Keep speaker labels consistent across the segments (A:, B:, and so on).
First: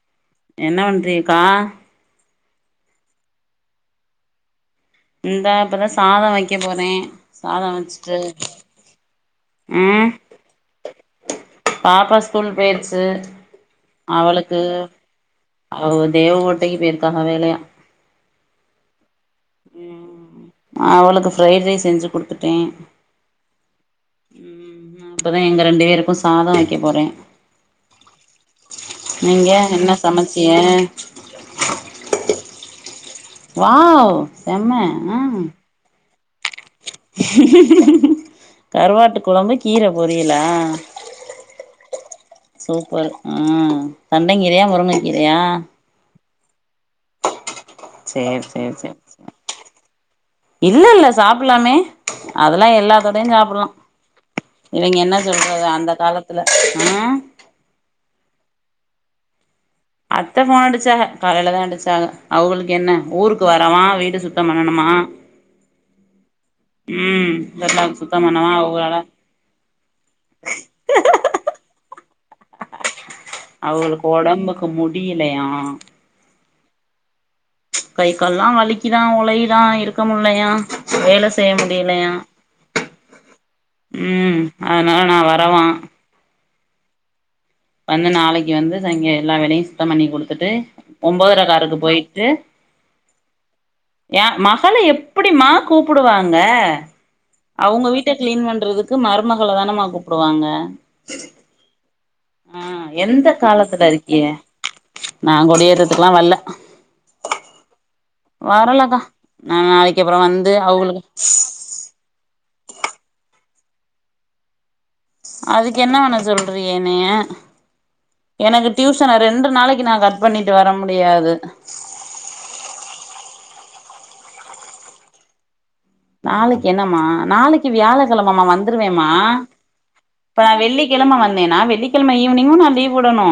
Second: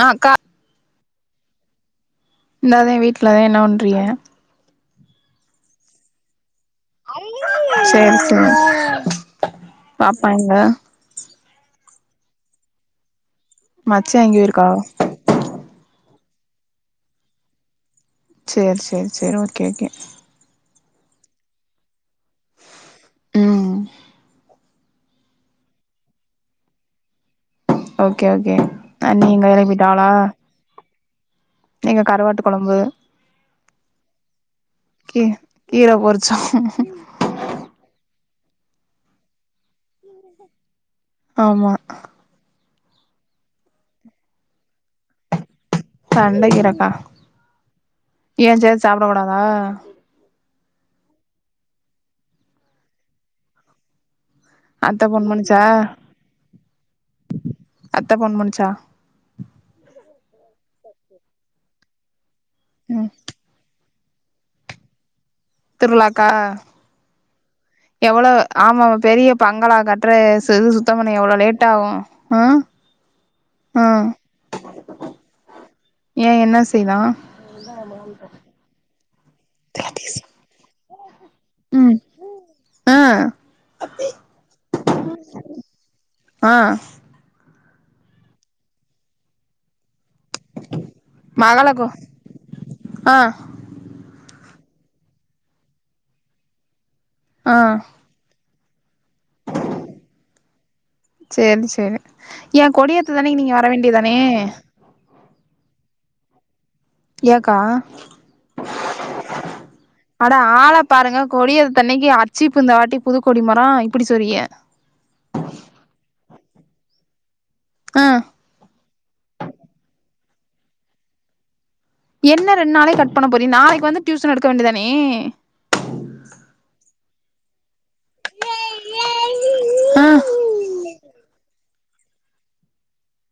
A: ஆ அக்கா
B: என்ன பண்றீக்கா
A: இந்தாதா வீட்டுலதா என்ன பண்ணுறீக
B: இந்தா இப்பதா சாதம் வைக்க போறே சாதம் வச்சுட்டு
A: சேரி சேரி
B: ம்
A: பாப்பா எங்க
B: பாப்பா ஸ்கூல் பேய்ர்ச்சு
A: மச்சா எங்க இருக்காவ
B: அவ தேவ கோட்டைக்கு போயிருக்காங்க வேலையா
A: செரி செரி செரி ஓகே ஓகே
B: அவளுக்கு ஃப்ரைட் ரைஸ் செஞ்சு கொடுத்துட்டே
A: ம்
B: ம் ம் இப்பதா எங்க ரெண்டு வேருக்கு சாதம் வக்க போறே
A: ஓகே ஓகே அ நீங்க
B: என்ன
A: கிளம்பிட்டாலா அ
B: சமைச்சிய
A: இங்க கருவாட்டு குழம்பு
B: வாவ் செம அ
A: சா
B: கருவாட்டு குழம்பு கீர பொரியலா
A: ஆமா
B: சூப்பர் ஆ தண்ட கீரையா முருங்க கீரையா
A: தண்ட கீரைகா
B: சேரி
A: ஏ
B: சேரி
A: சேத் சாப்பிட
B: சேரி
A: கூடாதா
B: இல்ல இல்ல சாப்பிடலாமே அதெல்லா எல்லாத்தோடையு சாப்பிடலா இவைங்க
A: அத்த
B: என்ன
A: ஃபோன் பண்ணுச்சா
B: சொல்றது அந்த காலத்துல ஆ
A: அத்த போன் பண்ணுச்சா
B: அத்த ஃபோன் அடிச்சாக காலையில தா அடிச்சாக அவகளுக்கு என்ன
A: ம்
B: ஊருக்கு வரவா வீட் டு சுத்தம் பண்ணணுமா
A: திருவிழாக்கா
B: ம் பெருநாளுக்கு சுத்தம்
A: எவ்வளவு
B: பண்ணவா
A: ஆம ம
B: அவங்களால
A: பெரிய பங்களா கட்டுரே செவுரு சுத்தபண்ண எவ்வளோ லேட் ஆகு ஆ ஆ
B: அவளுக்கு உடம்புக்கு முடியலையா
A: செய் தா
B: கை கால்லா வலிக்குதா ஒலைதா இருக்க முடிலையா வேல செய்ய
A: ம்
B: முடியலையா
A: ஆ
B: உம் அதனால நா வரவா
A: ஆ
B: வந்து நாளைக்கு வந்து சங்க எல்லா வேலையு சுத்த பண்ணி கொடு த்துட்டு ஒன்பதரக்கருக்கு
A: மகளக்கு
B: போயிட்டு
A: ஆ
B: ஏ மா தல எப்படிமா கூப்பிடுவாங்க
A: ஆ
B: அவங்க வீட்ட கிளீன் பண்றது க்கு மருமகள தானமா கூப்டுவாங்க
A: சேரி சேரி
B: ஆ
A: ஏ
B: எந்த
A: கொடியேத்ததன்னைக்கு நீங்க வர
B: காலத்துல
A: வேண்டியதானே
B: இருக்கிய நா கொடியேறதுக்கேல்லா வல்ல
A: ஏக்கா
B: வரலக்கா நா நாளைக்கு அப்றோ
A: அட
B: வந்து
A: ஆள
B: அவுங்களுக்கு
A: பாருங்க கொடியேத் அன்னைக்கு அச்சி இப்ப இந்த வாட்டி புதுக்கேடி மரம் இப்படி சொரியிய
B: அதுக்கு என்ன பண சொல்றிகா எனைய
A: ஆ
B: எனக்கு டியூசன ரெண்டு நாளைக்கு நான் கட் பண்ணிட்டு வர முடியாது
A: என்ன ரெண்டு நாளைக்கு கட் பண்ண போற நாளைக்கு வந்து டியூசன் எடுக்க வேண்டியதணே
B: நாளைக்கு என்னமா நாளைக்கு வியாழ கிழமமா வந்துருவேமா
A: ஆ
B: இப்ப வெள்ளிக்கிழமை வந்தேன்னா வெள்ளிக் கிழமை ஈவினிங்கு நா லீவ் விடனு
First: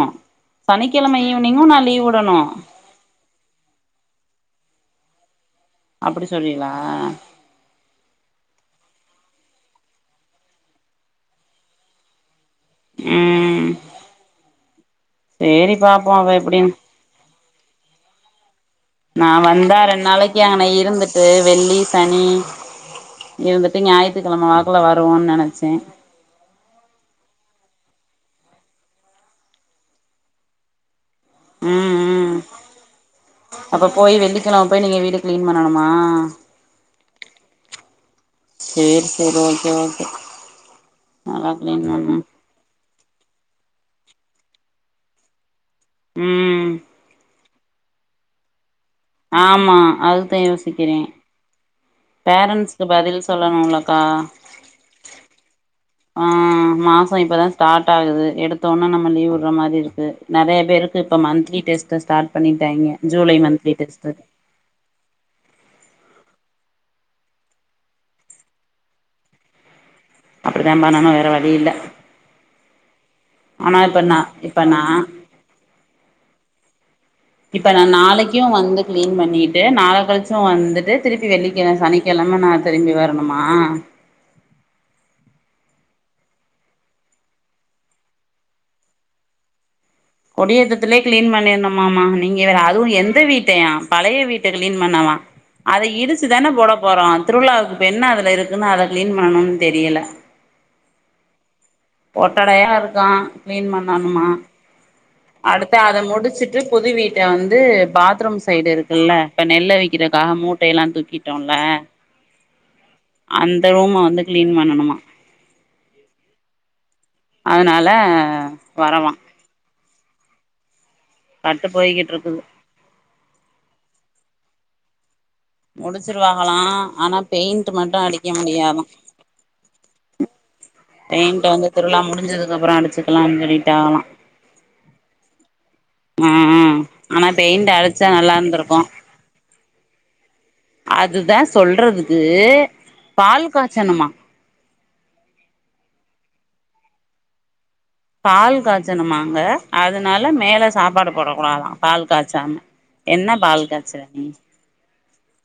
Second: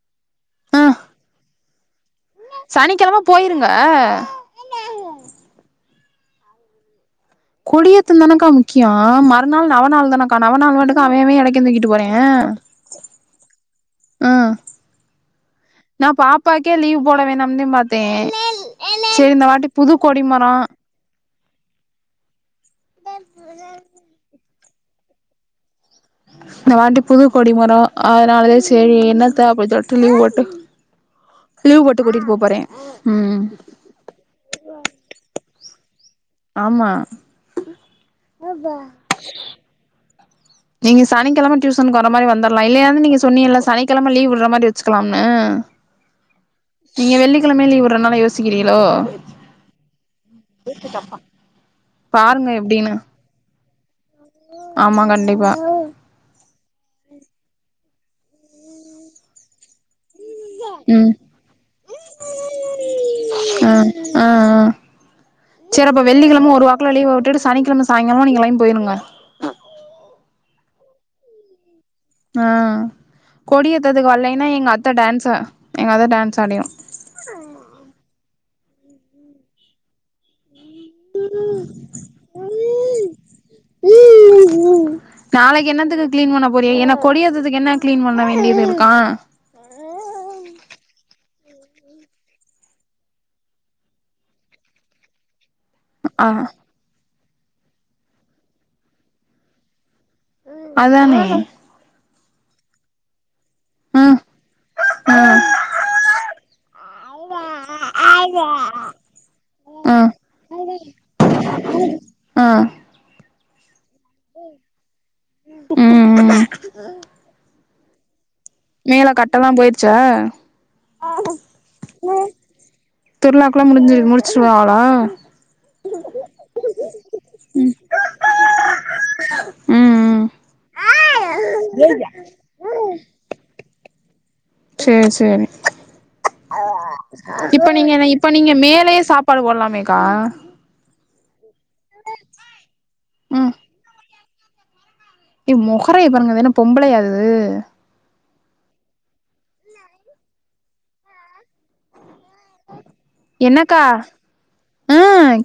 B: சனிக்கிழமை ஈவினிங்கு நா லீவ் விட
A: சனிக்கிழமை போயிருங்க
B: அப்டி சொல்ரிகளா
A: கொடியத்து தானக்கா முக்கிய மறுநாள் நவநள் தானக்கா நவநள் மட்டுக்க அவே அவே இடைக்க தூங்கிட்டு போறே
B: ம் சேரி
A: நா
B: பாப்போ அவ எப்டின்னு
A: பாப்பாக்கே லீவ் போட வேணா அ மாத்த
B: நா வந்தா ரெண்டு நாளைக்கு அங்கனை இருந்துட்டு து வெள்ளி சனி இருந்துட்டு ஞாயித்துக்கிழமை வாக் குல வருவோன்னு நினைச்சே
A: இந்த வாட்டி புது கொடி மரம் அதனாலதே சரி என்னத்த அப்படி சொல்ட்டு லீவ் போட்டு லீவ்
B: ம்
A: போட்டு கூட்டிட்டு போ
B: ம்
A: போறே ம்
B: அப்ப போய் வெள்ளிக்கிழமை போய் நீங்க வீடு கிளீன் பண்ணணுமா
A: ஆமா
B: சேரி சேரி ஓகே ஓகே
A: நீங்க
B: நல்லா
A: சனிக்கிழம
B: கிளீன்
A: டியூசன்கு வர
B: பண்ணு
A: மாரி வந்துரலா இல்லையாது நீங்க சொன்னி இல்ல சனிக்கிழமை லீவ் விடுற மாதிரி வச்சுக்கலாம்னு
B: ம்
A: சனிக்கிழம லீவ் விட்ரநால யோசிக்கிறிக
B: ஆமா அதுதே யோசிக்கிறே
A: பாருங்க
B: பேரண்ட்ஸ்கு
A: எப்டின்னு
B: பதில் சொல்லணும்லக்கா
A: ஆமா கண்டிப்பா
B: ஆ மாச இப்பதா ஸ்டார்ட் ஆகுது எடுத்தோன்னே நம்ம லீவ் விடுற மாரி இருக்கு நெறைய பேருக்கு
A: ம்
B: இப்போ மந்த்லி டெஸ்ட்ட ஸ்டார்ட் பண்ணிட்டாங்கே ஜூலை மந்த்லி டெஸ்டு
A: செரப்ப வெள்ளிக்கிழம ஒரு வாக்குல லீவ விட்டுட்டு சனிக்கிழம சாயங்காலம நீங்க லைன் போயிருங்க
B: அப்டிதா பண்ணணு வேற வழி இல்ல
A: ஆ கொடி
B: ஆனா இப்ப
A: ஏத்ததுக்கு
B: நா
A: வல்லைன்னா
B: இப்ப
A: எங்க
B: நா
A: அத்தை டான்ஸ் எங்க அத்தை டான்ஸ் ஆடிரு
B: இப்ப நா நாளைக்கு வந்து கிளீன் பண்ணிட்டு நாளை கழிச்சு வந்து திருப்பி வெள்ளிக்கிழ சனிக்கிழமை நா திரும்பி வரணுமா
A: நாளைக்கு என்னத்துக்கு கிளீன் பண்ண போறிகா என்ன கொடியேதைதுக்கு என்ன கிளீன் பண்ண வேண்டியது இருக்கா
B: கொடிய ஏத்தத்துலே கிளீன் பண்ணிருனுமாமா நீங்க வேற அதுவு எந்த வீட்டையா பழைய வீட்டை கிளீன் பண்ணவா வா அதை
A: ஆ
B: இடிச்சு தானே போட போறோ திருவிழாவுக்கு இப்ப என்ன அதுல இருக்குன்னு அதை கிளீன் பண்ணணும்னு தெரியல
A: அதானே
B: ஒட்டடையா இருக்கா கிளீன்
A: ஆ
B: பண்ணணுமா
A: ஆ
B: அடுத்த அத முடிச்சுட்டு புது வீட்டை வந்து பாத்ரூம் சைடு இருக்குல்ல இப்ப நெல்
A: ஆ
B: வைக்க இதுக்காக மூட்டை எல்லா தூக்கிட்டோல
A: ஆ
B: அந்த ரூம வந்து கிளீன் பண்ணணுமா
A: ம் ம்
B: அதனால
A: மேல
B: வரவா
A: கட்டல்லா போய்ருச்ச
B: கட்டு போய்கிட்டு இருக்குது
A: திருலாக்குலாம் முடிஞ்சு முடிச்சிருவாங்கலா
B: முடிச்சிருவாகலா ஆனா பெயிண்ட்
A: ம்
B: மட்டு அடிக்க முடியாதா
A: ம் ம்
B: பெயின்ட்டு வந்து திருவிழா முடிஞ்சதுக்கு அப்றோ அடிச்சுக்கலானு சொல்லிட்டாகளா
A: சேர் சேரி
B: ஆனா
A: இப்பொ
B: பெயிண்ட்
A: நீங்க என்ன
B: அடிச்சா
A: இப்ப
B: நல்லா
A: நீங்க
B: இருந்திருக்கு
A: மேலயே சாப்பாடு போட்லாமேக்கா
B: இதுதே சொல்றதுக்கு பால்
A: ம்
B: காச்சணுமா
A: ஏ மொஹரைய பாருங்க‌ இதென்ன பொம்பளையா இது
B: பால் காச்சணுமாங்க அதுனால மேல சாப்பாடு போடக்கூடாதா பால் காச்சாம என்ன பால்
A: என்னக்கா
B: காச்சுற நீ
A: ஆ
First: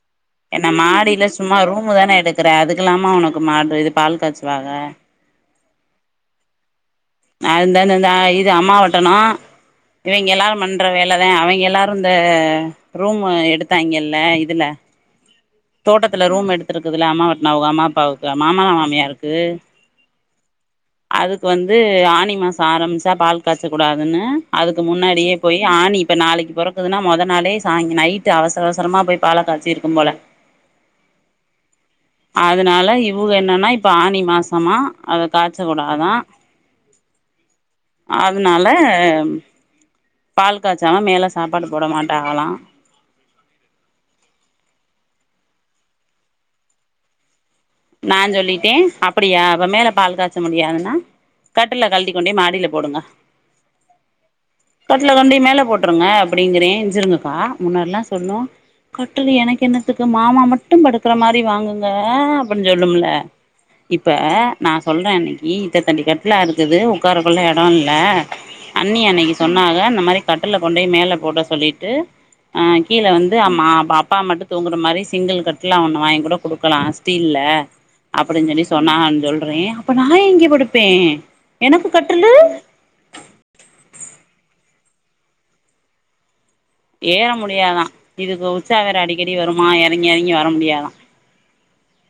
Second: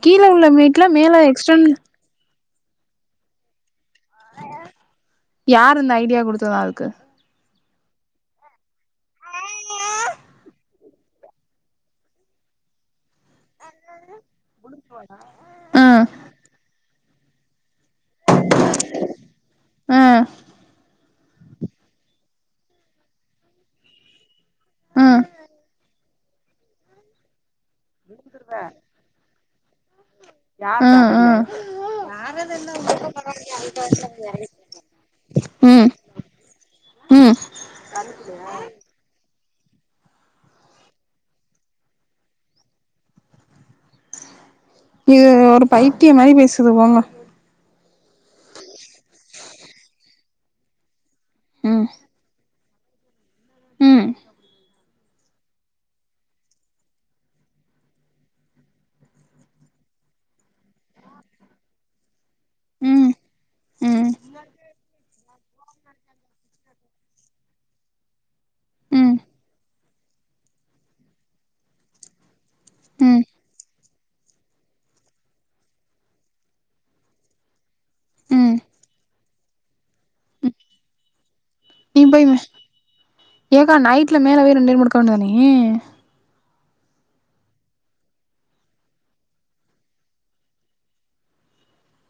A: கீழ உள்ள
B: என்ன
A: மீட்ல மேல
B: மாடில சும்மா
A: எக்ஸ்டன்
B: ரூமு தான எடுக்குற அதுக்குலாமா ஒனக்கு மாடு இது பால் காச்சுவாக
A: யார் இந்த ஐடியா குடுத்ததா அதுக்கு
B: அ இந்தந்த இந்த இது அம்மாவட்டனு இவிங்க எல்லாரு பண்ற வேலதே அவிங்க எல்லாரு இந்த ரூமு எடுத்தாய்ங்கல் ல இதுல
A: ம்
B: தோட்டத்துல ரூம் எடுத்துருக்குதுல அம்மாவட்னோ அவுக அம்மா பாவுக்கு அ மாமனா மாமியாருக்கு
A: ம்
B: அதுக்கு வந் து ஆணி மாசொ ஆரம்ச்சா பால் காச்சக் கூடாதுன்னு அதுக்கு
A: ம்
B: முன்னாடியே போய் ஆணி இப்ப நாளக்கி பொற க்குதுன்னா மொத நாளே சாய்ங் நைட்டு அவசர அவசரமா போய் பால காச்சி இருக்கும் போல
A: ம்
B: அதுனால இவுக என்னான்னா இப்ப ஆணி மாசமா அத காச்ச
A: ம்
B: கூடாதா
A: ம் ம்
B: அதுனால ம் பால் காச்சாமா மேல சாப்பாடு போட மாட்டாங்களா
A: இது ஒரு பைத்தியொ மேரி பேசுது போங்க
B: நாஞ் சொல்லிட்டே அப்படியா அப்ப மேல பால் காச்ச முடியாதுன்னா கட்டில
A: ம்
B: கழட்டிக் கொண்டோய் மாடிலப் போடுங்க
A: ம்
B: கட்ல கொண்டோய் மேல போட்ருங்க அப்டிங்கிறே இஞ்சருங்கக்கா முன்னாட்லா சொல்லு கட்டுலு எனக்கு என்னத்துக்கு மாமா மட்டு படுக்குற மாரி வாங்குங்க அப்டின் சொல்லும்ல
A: ம் ம்
B: இப்ப நா சொல்ற அன்னக்கி இத்த தண்டி கட்லா இருக்குது ஒக்காரக்கொள்ள எடோ இல்ல அண்ணி
A: ம்
B: அன்னக்கி சொன்னாக இந்த மாரி கட்டுல கொண்டய் மேல போட சொல்லிட்டு ஆ கீழ
A: ம்
B: வந்து அம்மா அப் அப்பா மட்டு தூங்குற மாரி சிங்கிள் கட்லா ஒன்னு வாயிங்கூட குடுக்கலா தி இல்ல அப்டின்
A: ம்
B: சொல்லி சொன்னாங்கன் சொல்றே அப்ப நா எங்கே படுப்பே எனக்கு
A: நீ போய்
B: கட்டுலு
A: ஏக்கா நைட்ல மேல போய் ரெண்டேரு படுக்க வேண்டியதானே
B: ஏற முடியாதா இதுக்கு உச்சா வேற அடிக்கடி வருமா எறங்கி எறங்கி வர முடியாதா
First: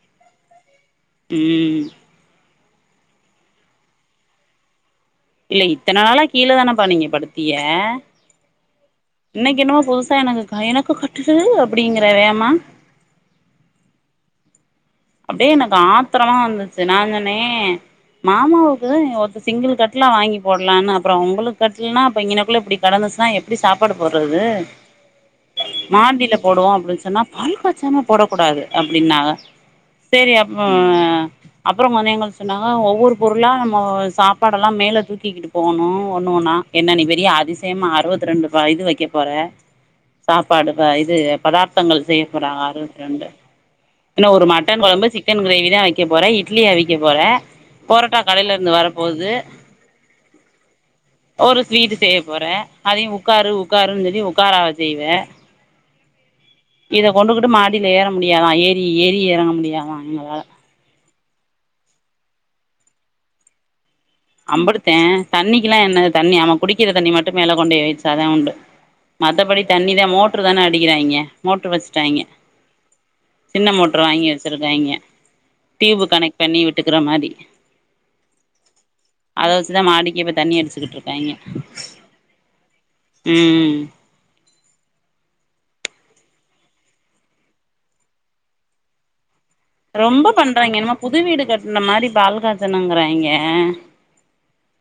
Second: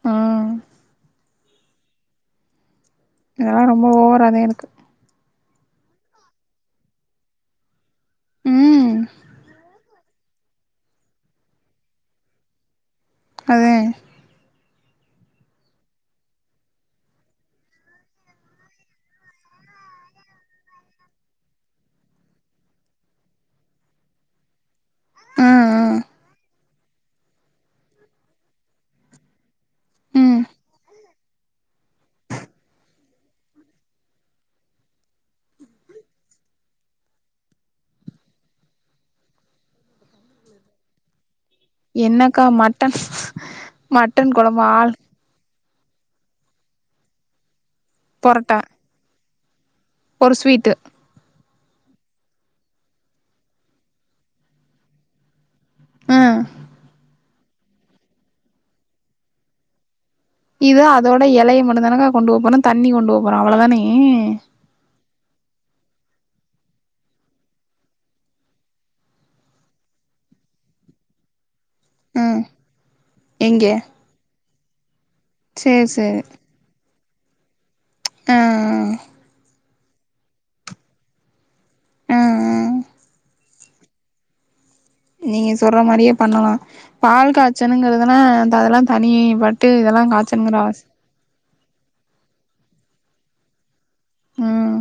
A: ஆ
B: ம்
A: இதெல்லா ரொம்ப ஓவராதே இருக்கு
B: இல்ல இத்தன நாளா கீழ தானப்பா நீங்க படுத்தீய
A: ம்
B: இன்னக்கி என்னமோ புதுஸ் சா எனக்கு எனக்கு கட்டுலு அப்டிங்கிற வேமா
A: அதே
B: அப்டியே எனக்கு ஆத்ரமா வந்துச்சி நா‌ஞ் சொன்னே மாமாவுக்குதே ஒத்த சிங்கிள் கட்லா வாங்கி போட்லான்னு அப்பறோ உங்களுக் கட்டுல்னா அப்ப இங்கெனக்குள்ள இப்டி கடந்து ஸ்னா எப்டி சாப்பாடு போட்றது
A: ஆ ஆ
B: மாடில போடுவோ அப்டின் சொன்னா பால் காச்சாம போடக் கூடாது அப்டின்னாக செரி
A: ம்
B: அப் ஆ அப்பறோ கொஞ் நேரொ கழிச்சி சொன்னாக ஒவ்வொரு பொருளா நம்மோ சாப்பாடல்லா மேல் ல தூக்கிக்கிட்டு போவணு ஒண்ணு ஒண்ணா என்ன நீ பெரிய அதிசயமா அறுவத்தி ரெண்டு வ இது வெக்கப் போற சாப்பாடு ப இது பதார்த்தங்கள்
A: என்னக்கா
B: செய்யப்போறாங்க
A: மட்டன்
B: அறுவத்ரெண்டு இன்னு
A: மட்டன்
B: ஒரு மட் டன்
A: ஆள்
B: கொழம்பு சிக்கன் க்ரேவிதா வெக்கப் போற இட்லி அவிக்க போற‌ பொரோட்டா
A: பொரட்டா
B: கடைலருந்து வரப் போது
A: ஒரு ஸ்வீட்டு
B: ஒரு ஸ்வீட்டு செய்யப் போற அதையு உக்காரு உக்காருன் சொல்லி உக்காராவ செய்வ
A: ஆ
B: இத கொண்டுக்குட்டு மாடியில ஏற முடியாதா ஏறி ஏறி எறங்க முடியாதா ம்மா
A: இதோட எலய மட்டுந்தானங்க கொண்டு போகபோறோ தண்ணி கொண்டு போகபோறோ அவளதானேங்க
B: அம்புட்டுத்தே தண்ணிக்குலா என்ன தண்ணி ஆமா குடிக்கிற தண்ணி மட்டு மேல கொண்டு போய் வைச்சாதா உண்டு மத்தபடி தண்ணிதே மோட்ரு தான அடிக்கிறாங்கெ மோட்ரு வச்சுட்டாங்கெ
A: ம் எங்க
B: சின்ன மோட்ரு வாங்கி வச்சுருக்காங்கெ
A: சேரி
B: ட்யூப்
A: சேரி
B: கனெக்ட் பண்ணி விட்டுக்குற மாரி
A: ஆ
B: இத வச்சுதா மாடிக்கு இப்ப தண்ணி அடிச்சுக்கிட்ருக்காங்கெ
A: ஆ ஆ
B: ம்
A: நீங்க சொற்ற மாரியே பண்ணலா பால் காச்சனுங்கிறதுலா அந்த அதெல்லா தனி பட்
B: ரொம்ப பண்றாங்கெ என்னமோ புது வீடு கட்டுன மாரி பால் காச்சனுங்கறாங்கெ
A: ம்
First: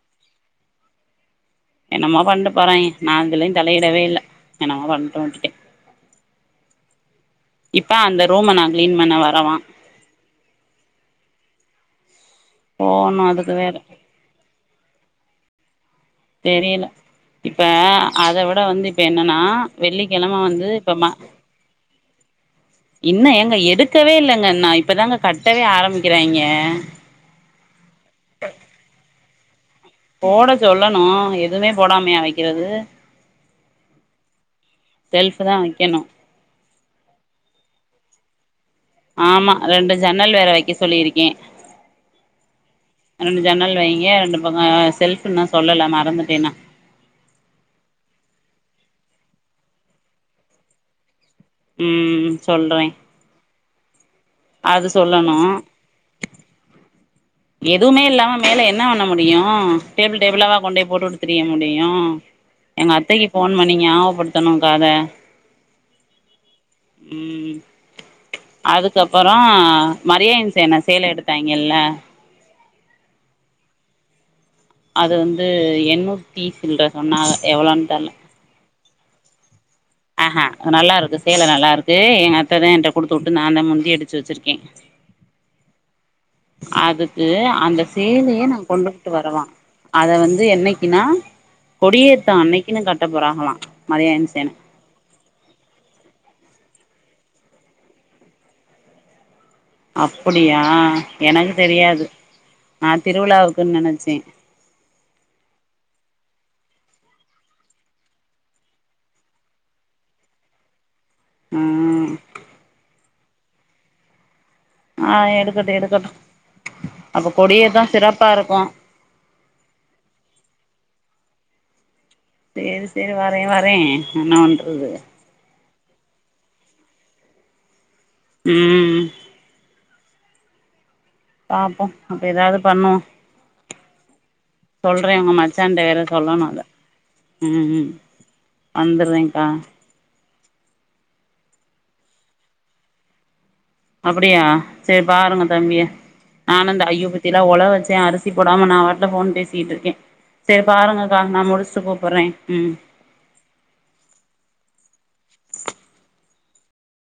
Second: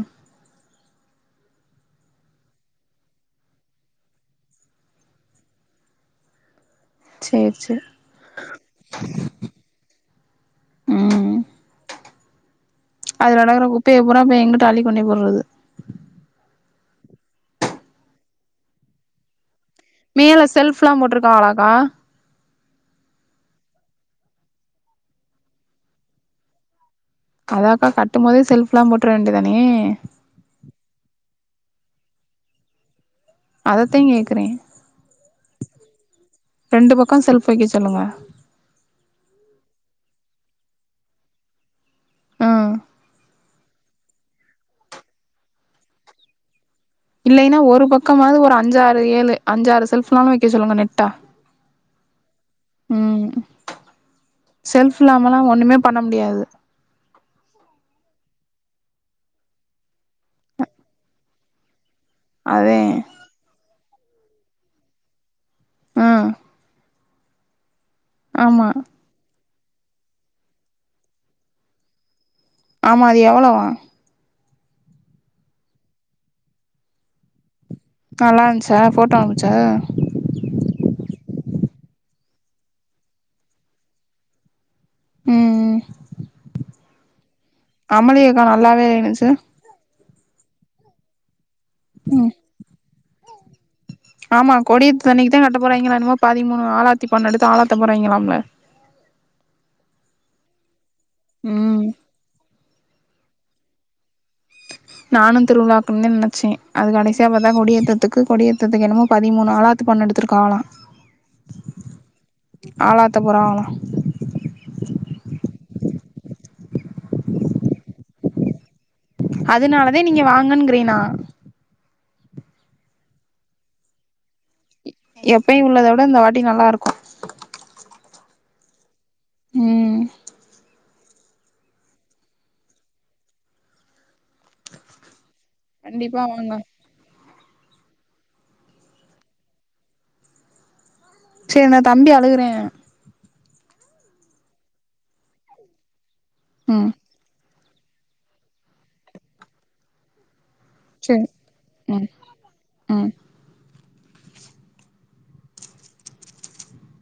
B: என்னமோ பண்ட்டு போறாங்கெ நா எதுலயு தலயிடவே இல்ல என்னமோ பண்ட்டு விட்டுட்டே
A: சேரி சேரி
B: இப்ப அந்த ரூம நா க்ளீன் பண்ண வரவா [unintelligible]
A: ம்
B: போகணு
A: அதுல
B: அதுக்கு
A: கெடக்குற
B: வேற
A: குப்பைய பூரா இப்ப எங்குட்டு அள்ளி கொண்டோய் போட்றது
B: தெரியல இப்ப அத விட வந்து இப்ப என்னனா வெள்ளிக்கெழம
A: மேல
B: வந்து
A: செல்ஃப்லா
B: இப்பமா
A: போட்ருக்காங்களாக்கா
B: இன்ன ஏங்க எடுக்கவே இல்லங்க இன்ன இப்பதாங்க கட்டவே ஆரம்மிக்கிறாங்கெ
A: அதாக்கா கட்டும்போதே செல்ஃப்லா போட்ற வேண்டி தானே
B: போட சொல்லணு எதுமே போடாமயா வக்கிறது
A: அதத்தே கேக்குறே
B: செல்ஃபுதா வக்கெணு
A: ரெண்டு பக்க செல்ஃப் வெக்க சொல்லுங்க
B: ஆமா ரெண்டு ஜன்னல் வேற வக்கெ சொல்லிருக்கே
A: ம்
B: ரெண்டு ஜன்னல் வைங்க ரெண்டு பக்க செல்ஃபு இன்னு சொல்லல மறந்துட்டே நா
A: இல்லைனா ஒரு பக்கமாது ஒரு அஞ்சாறு ஏழு அஞ்சாறு செல்ஃபுனாலு வக்கெ சொல்லுங்க நெட்டா
B: ம் சொல்றே
A: ம்
B: அது
A: செல்ஃப்
B: சொல்லணு
A: இல்லாமலா ஒண்ணுமே பண்ண முடியாது
B: எதுவுமே இல்லாம மேல என்ன வண்ண முடியு டேபிள் டேபிளாவா கொண்டோய் போட்டுட்டு திரிய முடியு
A: அதே
B: எங்க அத்தைக்கு ஃபோன் பண்ணி நியாவகப்படுத்தணுங்க்கா அத
A: ம்
B: ம்
A: ஆமா
B: ஆ மரியான் சேன சேல எடுத்தாங்கெல்ல
A: ஆமா அது எவளோ
B: அது வந்து எண்ணூத்தி சில்ற சொன்னாக எவளோன் தெர்ல
A: சா ஃபோட்டா அம்ச்சா
B: ஆஹ நல்லா இருக்கு சேல நல்லா இருக்கு எங்க அத்ததே என்ட்ட குடுத்து வுட்டு நாந்தே முந்தி அடிச்சு வச்சிருக்கே
A: ம் ம்
B: அதுக்கு அந்த
A: அமளியக்கா
B: சேலய நா
A: நல்லாவே
B: கொண்டுகிட்டு
A: இருந்துச்சு
B: வரவா அத வந் து என்னைக்கினா
A: ம்
B: மரியாயன் சேன
A: ஆமா கோடித் துணிக்குதா கட்ட போறங்கெளா என்னமோ பதிமூணு ஆளத் த்தி பண்ணெடுத்து ஆழாத்த போறாங்கெளாம்ல
B: அப்புடியா எனக்கு
A: ம்
B: தெரியாது நா திருவிழாவுக்குன் நெனச்சே
A: நானு திருவிழாக்குன்தே நெனச்சே அது கடைசியா பாத்தா கொடியேத்தத்துக்கு கொடியேத்தத்துக்கு என்னமோ பதிமூணு ஆழாத் பண்ணெடுத்துருக்காகலா
B: ம்
A: த்த போறாகளா
B: ஆ எடுக்கட்டு அப்ப கொடியேத்த சிறப்பா இருக்கு
A: அதுனாலதே நீங்க வாங்கங்கிறே நா
B: சேரி சேரி வரே வரே என்ன பண்றது
A: மேம் இந்த வாட்டி நல்லாருக்கு
B: ம் பாப்போ அப்ப ஏதாவது பண்ணுவோ சொல்றே உங்க மச் சனண்ட வேற
A: கண்டிப்பா
B: சொல்லணு
A: வாங்க
B: அத ம் ம் வந்தற்றேங்க்கா
A: சேரி நா தம்பி அலுகுறே
B: அப்படியா சேரி பாருங்க தம்பிய நானுந்த
A: ம்
B: ஐயோ பத்தியல ஒல வெச் சே அரிசி போடாம நா வாட்டுல ஃபோன் பேசிகிட்ருக்கேன் சேர் பாருங்கக்கா
A: சேரி
B: நா முடிச்சிட்டு
A: ம்
B: கூப்புற்றே ம்